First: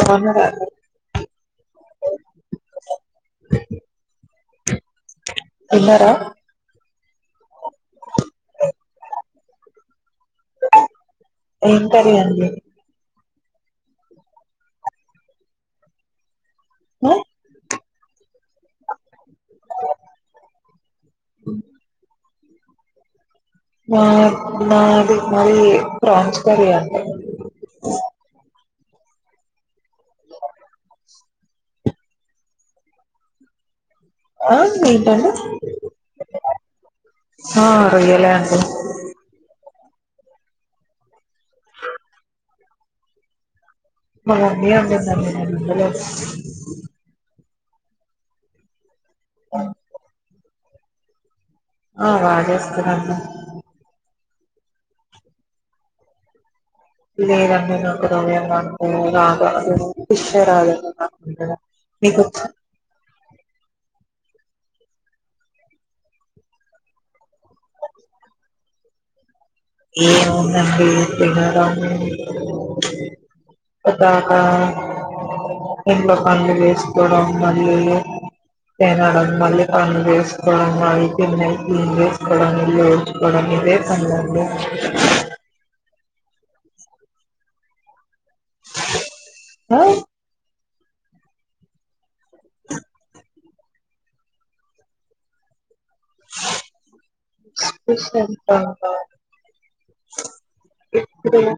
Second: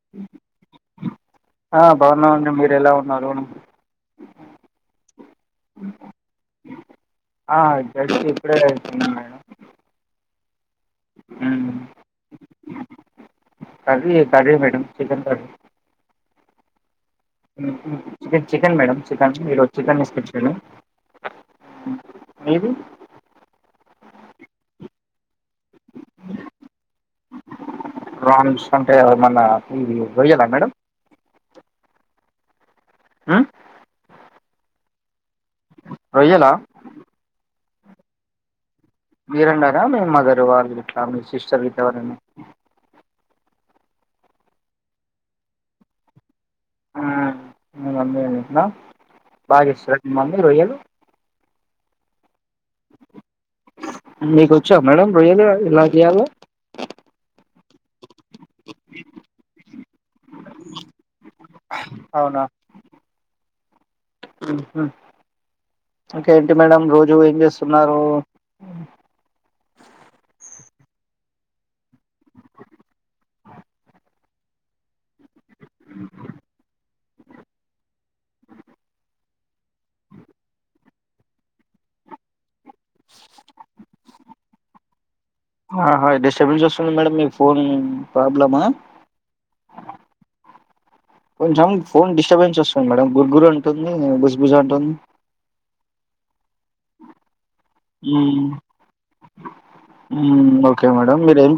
బాగున్నారా ఆ బాగున్నామండి మీరు ఎలా ఉన్నారు తిన్నారా ఆ జస్ట్ ఇప్పుడే తిన్నాం మేడం ఉమ్, ఎం కర్రీ అండి curry curry madam chicken curry ఏ [unintelligible] చికెన్ చికెన్ మేడం చికెన్ ఈరోజు చికెన్ తీసుకొచ్చారు మిది మా మాది మాది ఫ్రాన్స్ కర్రీ అండి ప్రాన్స్ అంటే మన్న ఇ రొయ్యల మేడం ఉహ్మ్మ్ ఆహ్ ఏంటండి రొయ్యలా ఆ రొయ్యలే అండి మీరండా మీ మదర్ వాళ్ళిట్ల మీ సిస్టర్ గిట్ల ఎవరైన మా మమ్మీ వండిందండి నేను వండలేదు అ అందే [unintelligible] బాగా ఇస్తే [unintelligible] హ రొయ్యలు ఓ అదే [unintelligible] మీీకు వచ్చా మేడం రొయ్యలు ఎలా చెయ్యాలో ఇదే రం అ మ [unintelligible] ఇంకా ఏంటి మేడం రోజు ఏం చేస్తున్నారు ఏమందండి తిన్నారాము ఒకగా ఇకం విేశ [unintelligible] మళడ మళ్ళ అేస్ మస్ [unintelligible] ఉపయోించుకోవడం ఇదే పందండి ఆహా డిస్టర్బెన్స్ వస్తుంది మేడం మీ ఫోన్ ప్రాబ్లమ్ ఆ కొంచెం ఫోన్ డిస్టర్బెన్స్ వస్తుంది మేడం గుర్గురు ఉంటుంది బుజ బుజ అంటుంది హ్మ్మ్ హ్మ్మ్ ఓకే మేడం మీరు ఏం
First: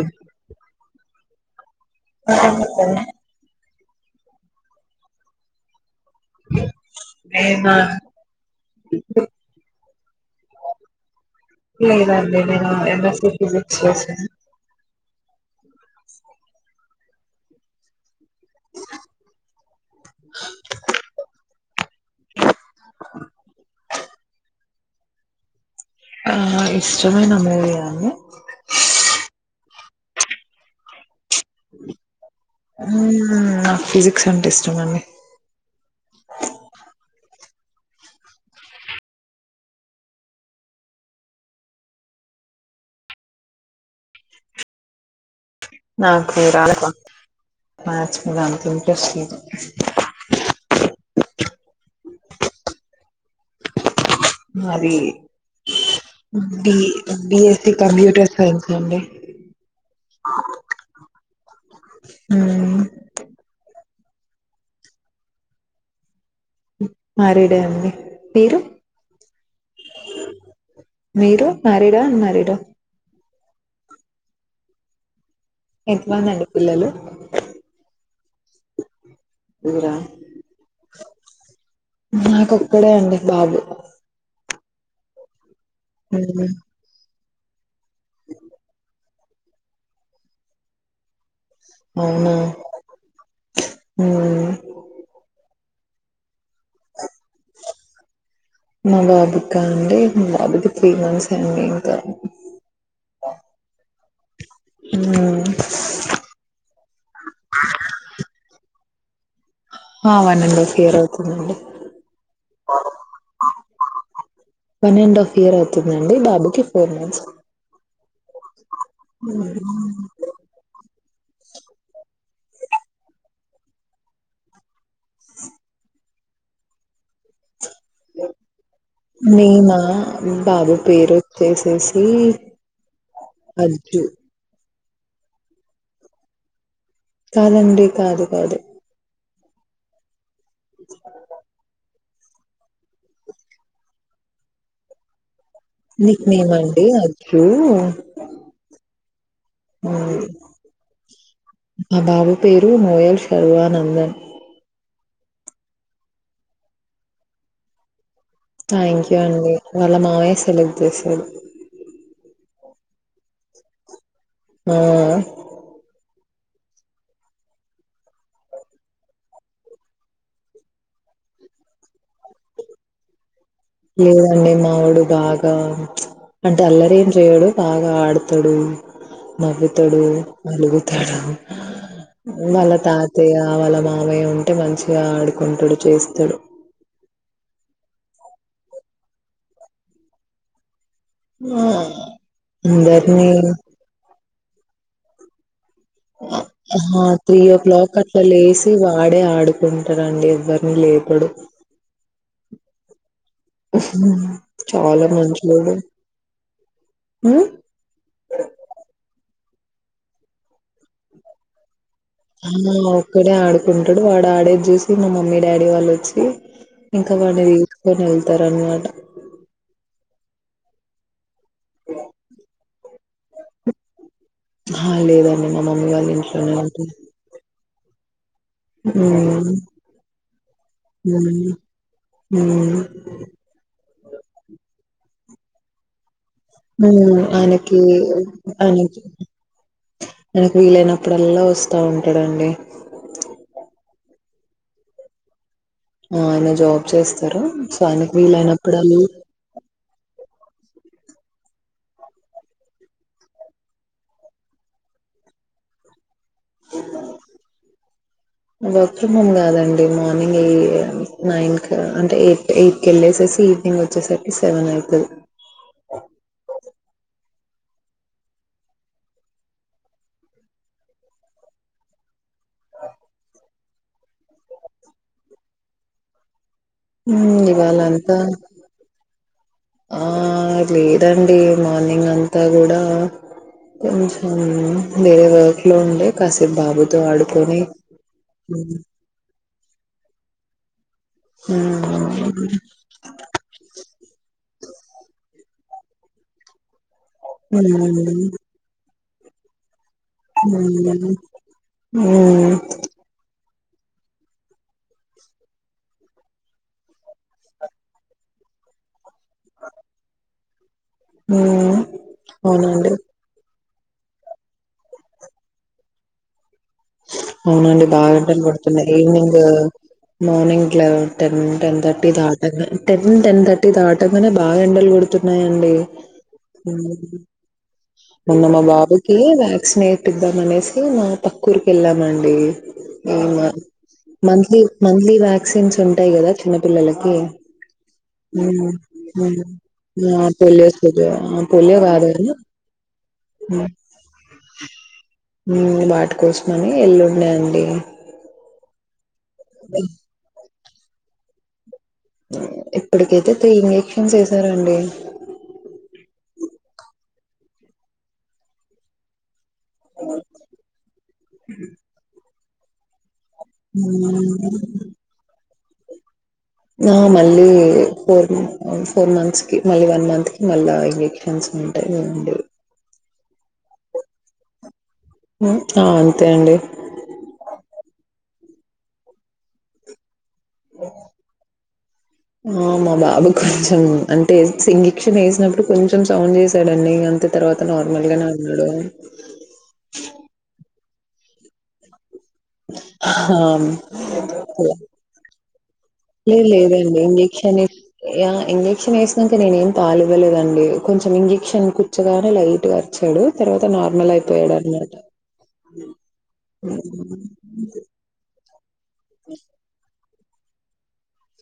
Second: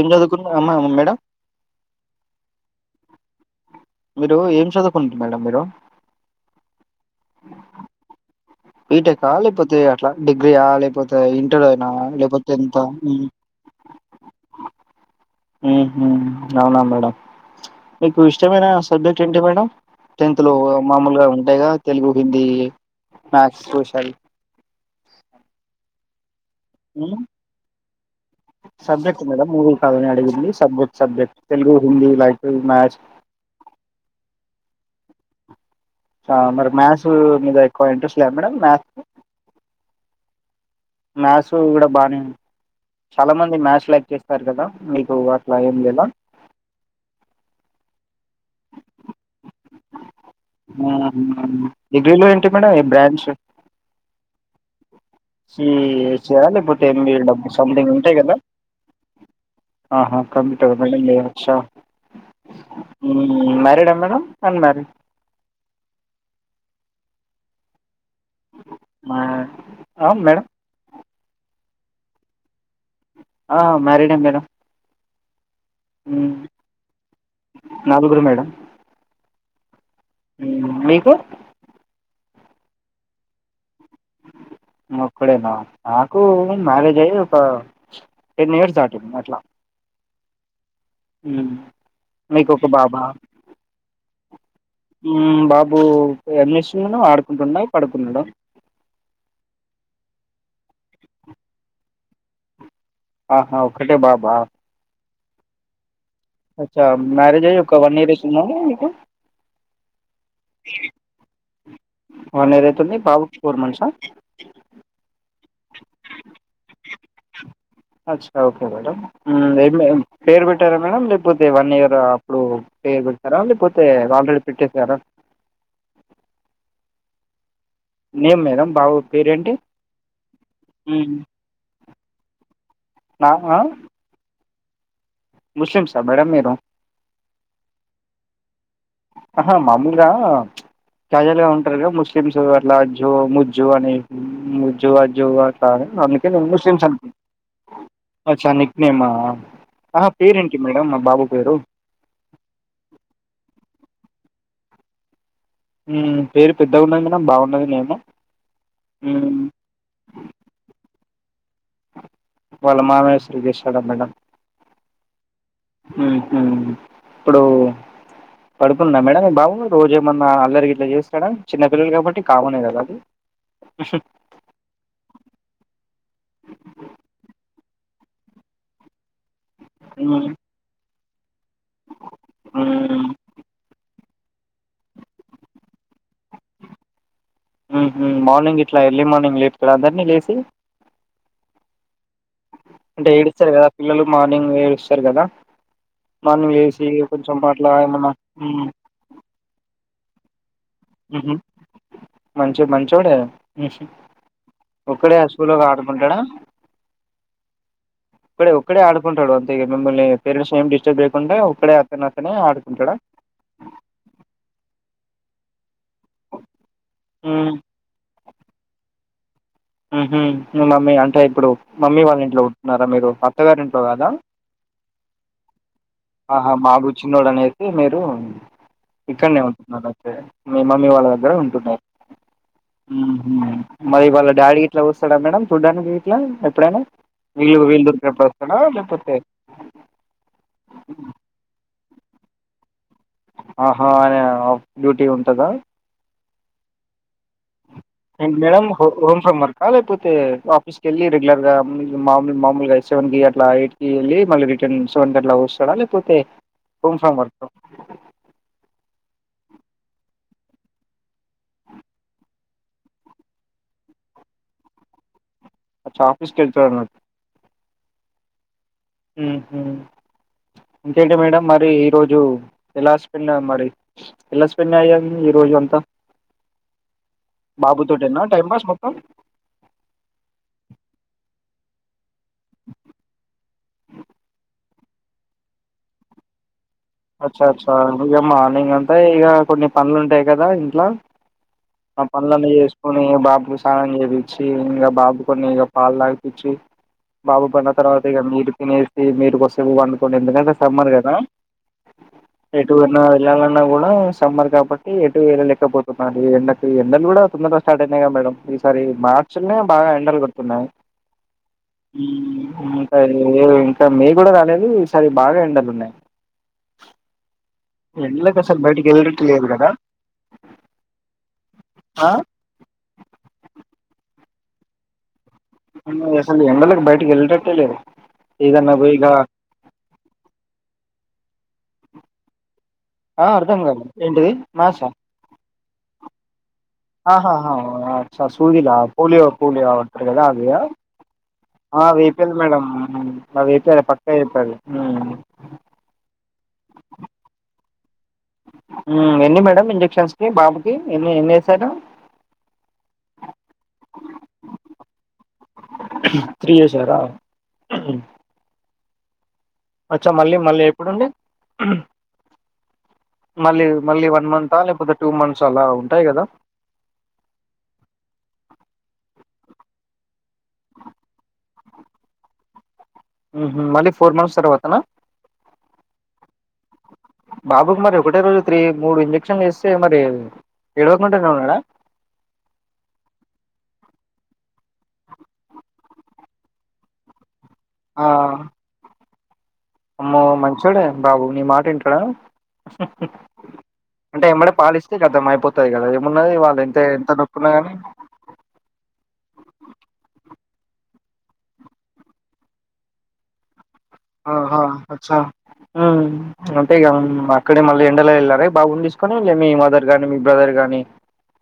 ఏం చదువుకున్నమ్ మేడం అ చెప్ప మీరు ఏం చదువుకుంటూరు మేడం మీరు అ ఏ బా బీటెకా లేకపోతే అట్లా డిగ్రీ ఆ లేకపోతే ఇంటర్ అయినా లేదండి లేకపోతే నేను ఎంత ఎంఎస్సి ఫిజిక్స్ చేశాను ఉహు అవునా మేడం ఇ ఇష్టమైన సబ్జెక్ట్ ఏంటి మేడం టెన్త్లో మామూలుగా ఉంటాయి కద తెలుగు హిందీ మ్యాథ్స్ సోషల్ ఆ హ్మ్ ఇష్టమైన మూవీ ఆ అండి సబ్జెక్ట్ మీద మూవీ కాదని అడిగింది. Subject subject Telugu Hindi like maths చెయ్యన్నీ ఆ మరి మ్యాస్ ఉ మీద ఎక్కువ ఇంట్రెస్ట్ లేద మేడం మ్యాథకు మ్యాథ్స్ కూడా బాగానే ఉ చాలా మంది మ్యాథ్స్ లైక్ చేస్తారు కదా మీకు అట్లా ఏం లేదా నాకు రాదబ్బా మ్యాథ్స్ రాదు ఇంట్రెస్ట్ లేదు ఆ డిగ్రీలో ఏంటి మేడం ఏం బ్రాంచ్ ఓ నాది సి హెచ్ ఎ లేకపోతే M B A డబ్లు BSc something ఉంటాయి కంప్యూటర్ కదా సైన్స్ అండి ఆహా కంప్యూటర్ ఫైనల్ ఇయర్ కదా అచ్చ మ్మ్ మ్యారిడ్ మేడం అన్మారిడ్ మ్యారీడ్ ఎహ్ అండి మీరు మేడం మీరు మారిడా అన్మారిడా ఆ మ్యారిడే మేడం ఎంతమందండి పిల్లలు నలుగురు మేడం ఇయిరా మ్ మీకు నాకొక్కడే అండి బాబు మా ఒక్కడేన నాకు మ్మ్ మ్యారేజ్ అయిన్ ఆ టెన్ ఇయర్స్ దాటింది. నా మ్ అవునా మీకు ఒక బాబా మ్మ్ మ్ బాబు ఓ ఎంజేస్తున్నవు ఆడుక్ మా బాబుకా అండి మా బాబుకు త్రీ ఇయర్స్ అండి ఇంకా ఆహా ఒకటే బాబ్ బా మ్ ఒక ఆ మ్యారజి అయ్యి ఒక వన్ ఇయర్ ఔతుందా అండి మీకు ఆ వన్ అండ్ హాఫ్ ఇయర్ అవుతుందండి వన్ ఇయర్ ఐతుంది బాబు కి ఫోర్ మంత్స్ ప వన్ అండ్ హాఫ్ ఇయర్ ఐతుందండి బాబుకిి ఫోర్ మంత్స్ అచ్చా ఓకే మేడం ఊ మ్మ్, ఏం ఏం పేరు పెట్టారా మేడం లేకపోతే వన్ ఇయర్ అప్పుడు పేరు పెడతారా లేకపోతే ఆల్రెడీ పెట్టేశారా బాబు పేరేంటి మేమా బాబు పేరు మ్మ్. వచ్చేసేసి తీ నా ఆ ముస్లిమ్స్ ఆ మేడం మీరు కాదండి కాదు కాదు అహా మాములుగా ప్చ్ ప్రజలేమంటారుగా ముస్ స్లింమ్స్ అట్లా జో ము ముజ్జో అని ముజ్జో అజ్జో అట్ నిక్ నేమ్ అండి అజ్జు అచ్చా నిక్ నేమా ఆహా మ్మ్ పేరేంటి మేడం మా బాబు పేరు మా బాబు పేరు నోయల్ శర్వానందన్. ఉమ్ పేరు పెద్దగ ఉన్నది మేడం బాగున్నది నేము థ్యాంక్ యూ మ్మ్ అండి వాళ్ళ మావయ్య సెలెక్ట్ చేసాడు వాళ్ళ మామయ్య సెలక్ట్ చేసాడా మేడం ఆ మ్మ్ హ్మ్ ఇప్పుడు పడుకుండ మేడం మీ బాబు, రోజు ఏమన్నా అల్లరి గిట్లా చేస్తాడ చిన్న పిల్లలు కాబట్టి కామనే కదా అది. లేదండి మావాడు బాగా ప్చ్ అంటే అల్లరేం చేయడు బాగా ఆడుతడు నవ్వుతడు మ్మ్ అలుగు తాడు వాళ్ళ మ్మ్ తాతయ్య వాళ్ళ మా మయ్య ఉంటే మంచిగా ఆడుకుంటాడు చేస్తడు మ్మ్ హ్మ్ మార్నింగ్ ఇట్లా ఎర్లీ మార్నింగ్ లేపుతాడ అందరినీ లేసి [unintelligible] అంటే ఏడుస్తారు కదా పిల్లలు మా డెంగ్ వేరు ఇస్తారు కదా మార్నింగ్ లేసి హా కొంచెం త్రీ ఓ అట్లా క్లాక్ ఏమన్నా అట్లా మ్మ్ లేసి వాడే ఆడుకుంటారండి ఊహూ మంచి మంచోడే ఊహూ చాలా ఒక్కడే అశ్కులో మంచోడు. ఆడుకుంటాడా హ్మ్. క్కడే ఒక్కడే ఆడు కుంటడు ఒద్దిగా మిమ్మల్ని పేరంట్స్ ని ఏం డిస్టర్ చెయ్యకుండా ఒక్కడే అతను అతనే ఆ ఆడుకుంటాడా ఒక్కడే ఆడుకుంటాడు వాడు ఆడేద చూసి తి మా మమ్మీ డాడీ వాళ్ళు చ్చి ఇంకా వాడిని మ్మ్ ఎత్తుకొని వెళ్తారు అనమాట ఉహుమ్ మీ మమ్మీ అంటే ఇప్పుడు మమ్మీ వాళ్ళ ఇంట్లో ఉన్నారా మీరు అత్తగారి ఇంట్లో కాదా హా లేదండి మా మమ్మీ గారు ఆహా మాగు చిన్నోడనే ప్లీజ్ మీరు హ్మ్ ఇక్కడనే ఉంటున్నారు అయితే మీ మమ్మీ వాళ్ళ దగ్గర హ్మ్ ఉంటున్నారు హ్మ్ ఉహుమ్ మరి వాళ్ళ డాడీ ఇట్లా వ ఇక్కడ మేడం చూడ్డానికి ఇట్లా ఎప్పుడైనా ఊమ్ వీళ్ళు ఆయినకి వీళ్ళు దొరికినప్పుడు వస్తాడా ఆయినకి లేకపోతే నాకు వీలనప్పుడల్లా వస్ తా ఉంటడండి ఆహా అ ఆఫ్ డ్యూటీ ఉంటదా ఆయన జాబ్ చేస్ అండ్ మేడం హో హోమ్ ఫ్రమ్ వర్క్ లేకపోతే ఆఫీస్ కెళ్ళి రెగ్యులర్గా ఉమ్ మా మామూలుగా సెవెన్ కి అట్లా ఎయిట్ కి వెళ్ళి మళ్ళి రిటర్న్ సెవెన్ కి అట్లా వస్తడా లేకపోతే హోమ్ ఫ్రమ్ వర్క్ బక మగాదా [inaudible] అండి మార్నింగ్ ఏ నైన్ క అంటే ఎయిట్ ఎయిట్ కెళ్ళేసేసి ఈవినింగ్ వచ్చేసరికి సెవెన్ ఐతది అచ్చా ఆఫిసుకెళ్తాను ఊహుమ్ ఇంకేంటి మేడం మరి ఈరోజు ఎలా స్పెండ్ మరి ఎలా స్పెండ్ అయ్యాం ఈరోజు అంతా ఊమ్ ఇవాళ్ళ అంతా బాబుతోటేనా టైం పాస్ మొత్తం ఆ లేదండి మార్నింగ్ అంతా గూడా కొంచెం వేరే వర్క్ లో ఉండే కాసేపు బాబు అచ్చ అచ్చా ఇగ మార్నింగ్ అంతా ఇగ కొన్ని పనులుంటాయి కదా ఇంట్లో ఆ హ్మ్. పనులన్ని జేసుకొని బాబుకు స్నానం జేపి ఇచ్చి ఇంకా బాబు కొని ఇగ పాలు తాగిపిచ్చి బాబు పడిన తర్వాత ఇగ హ్మ్. మీరు తినే ఇగ మీరు కోసేపు పండు ఎందుకంటే సమ్మర్ కదా హ్మ్. హ్మ్. ఎటు పోయినా వెళ్ళా ఏళ్లిన కూడా సమ్మర్ కాబట్టి ఎటు ఎలలేకపోతున్నారు ఈ ఎండకు ఎండలు కూడా తొందరగా స్టార్ట్ అయినాయి గా మేడం ఈసారి మార్చి ర్చల్ నో బాగా ఎండల్ తున్నాయి హ్మ్. ఊమ్ అవునండి ఇంకా ఏవేవో క మే గుడ కాలేదు ఈ సారి బాగా ఎండలున్నయ్ అవునండి బాగెండాల్ బయటికి గొడుతున్నాయ్ వెళ్ళటట్టు ఈవినింగ్ లేదు కదా మార్నింగ్ల టెన్ టెన్ థర్టీ ఆ దాటగా టెన్ టెన్ థర్టీ దాట. కనె బాగెండల్ గొడుతు ఉన్నాయండి అసలు ఉం ఎండలకు బయటికి వెళ్ళటట్టే లేదు నిన్న మా ఏదన్నా పోయి ఇక బాబుకి వ్యాక్సినేట్ ఇద్దమనేసి నా కుర్క్ ఏళ్లమండి ఆ అవునా అర్థం కాదు ఏంటిది మంత్లీ మాసా మంత్లీ వ్యాక్సిన్ చెం టై గద ఆహాహా అ అచ్చ హ్మ్ సూదిలా పోలియో హ్మ్ పోలియో అడంటారు కదా అవి ఆ. పోలియో సూది ఆ పోలియో ఆ అవి కాదు గాని ఏపీయాల్ మేడం అవి హ్మ్ వేపియాలి పక్క ఎపియాలి హమ్. కోస్మని ఎళ్ళుండే అండి మ్ హమ్ ఎన్ని మేడం ఇంజెక్షన్స్ కి బాబు టి ఎన్ని ఎన్ని ఎసారు ఇప్పటికైతే త్రీ ఇంజెక్షన్స్ వేశారండి త్రీ వేసారా అచ్చ మళ్ళీ మళ్ళీ ఎప్పుడ్ అండి మళ్ళీ మళ్ళీ వన్ మంత్ ఆ లేకపోతే టూ మంత్ చల ఉంటాయి కదా ఆ మళ్ళీ ఫోర్ ఫోర్ మంత్స్ కి మళ్ళీ వన్ మంత్ కి మల్లా ఇంజెక్షన్స్ ఉంటాయి అండి మ్హు మళ్ళీ ఫోర్ మంత్స్ తర్వాతనా హ్మ్ ఆ అంతే అండి. బాబుకు మరి ఒకటే రోజ్ త్రీ మూడు ఇంజెక్షన్ వేస్తే మరి ఏడవకుండానే ఉన్నాడా ఆ మా బాబు కొంచెం అంత్ టె సింగిక్షన్ ఎసినప్పుడు కొంచెం సౌండ్ చేసాడుండి అంతే తర్వాత ఆ! నార్మల్ గానే ఉన్నడు అమ్మో మంచోడే బాబు నీ మాట ఇన్టాడా ఆ! అంటే ఎమ్మడే పాలు ఇస్తే కతం అయిపోత్ లే లేదండి ఇంజెక్షన్ ఎ కానీ య ఇంజెక్షన్ ఎస్ ఇంక నేన్ ఏం తలివ్వలేద్ అండి కొంచెం ఇంజక్షన్ కచ్చాగానే లైటుగా అరిచాడు తర్వాత నార్మల్ ఆహ అయిపోయాడనమాట. అచ్చ ఆ అంటే ఇగ అక్కడే మళ్ళీ ఎండలో ఎళ్ళారా మరి బౌండిస్ కని లే మి మదర్ గానీ మి బ్రదర్ గాని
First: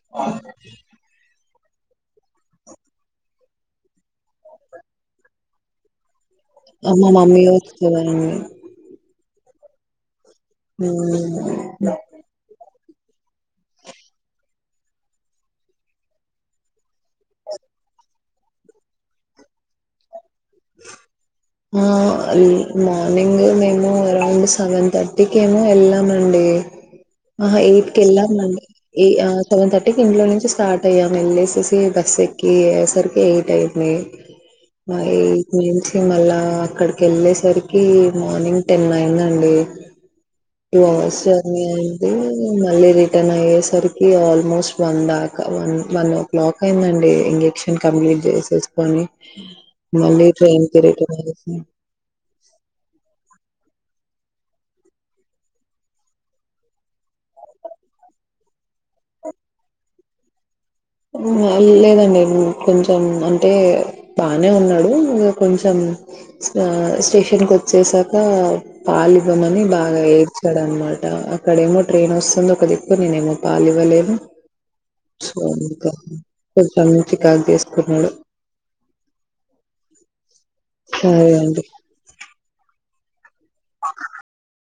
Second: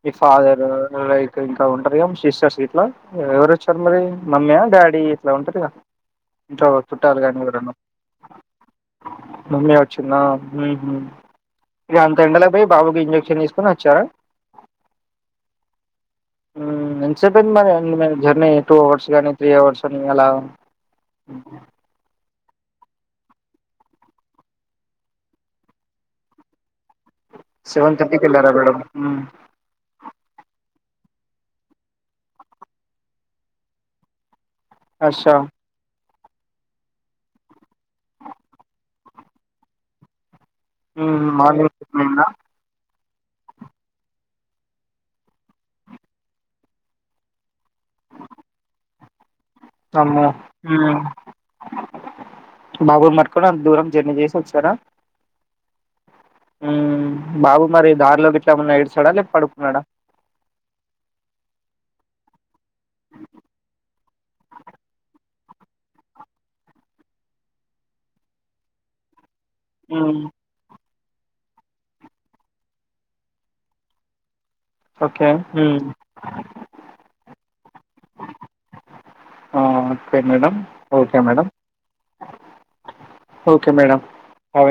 మీ ఫాదర్ లైక్ ఇంకా ఉంటారు కద సిస్టర్స్ ఇట్లా ఎవరు వచ్చారు మరి మమ్మీ, డాడీ ఇట్లా ఉంటారు కదా. ఇంట్లవోలు, ఆ! చుట్టాలు గానీ [unintelligible] మమ్మీ వచ్చిందా? ఉహు హ్మ్. ఇగ అంత ఎండలో పోయి బాబుకి ఇంజక్షన్ తీసుకోని వచ్చారా ఆ ఎంత సేపు అయింది మరి అన్ని మరి జర్నీ టూ అవర్స్ కాని త్రీ అవర్స్ కాని అలా ఆ అని మార్నింగ్ మేము అరౌండ్ సెవెన్ థర్టీకి ఏమో వెళ్ళామండి. ఆ ఎయిట్ సెవెన్ కి థర్టీకి వెళ్ళారా ఎళ్ళమండి మేడం ఏ హ్మ్. ఆ సెవెన్ థర్టీకి ఇంట్లోనే స్టార్ట్ అయ్యాం వెళ్లేసిసి బస్ ఎక్కిసరికి ఎయిట్ అయింది. మై అచ్చా మళ్ళా అక్కడికి వెళ్ళేసరికి మార్నింగ్ టెన్ అయిందండి. టూ అవర్స్ హ్మ్ జర్నీ మార్నింగ్ సిక్స్ అయింది అయిందా? మలేరి రిటర్న్ అయ్యేసరికి ఆల్మోస్ట్ వన్ దాక వన్ వన్ ఓ క్లాక్ అయిందండి. ఇంజక్షన్ కంప్లీట్ చేసేసుకొని మలి ఉ బాబలు మాట్కుం దూరం జర్నీ చేసి వచ్చాడా ఉ బాబు మరి దారిలోకి ఎట్లా ఉన్నా ఏడిచాడా లేక పడుకున్నాడా. ఊ లేదండి కొంచెం అంటే బానే ఉన్నాడు కొంచెం ఆ స్టేషన్కి వచ్చేసాక పాలు ఉన్నని బాగా హ్మ్ ఏడ్చాడ అన్నమాట అక్కడేమో ట్రైన్ వస్తుంది ఒక దిక్కు నేనెమో పాలు ఇవ్వలేను. ఓకే ఉ కో కొంచెం నుంచి కాక్ తీసుకున్నాడు ఆ ఓకే మేడం ఓకే సరే మేడం అండి. ఓకే మేడం అవును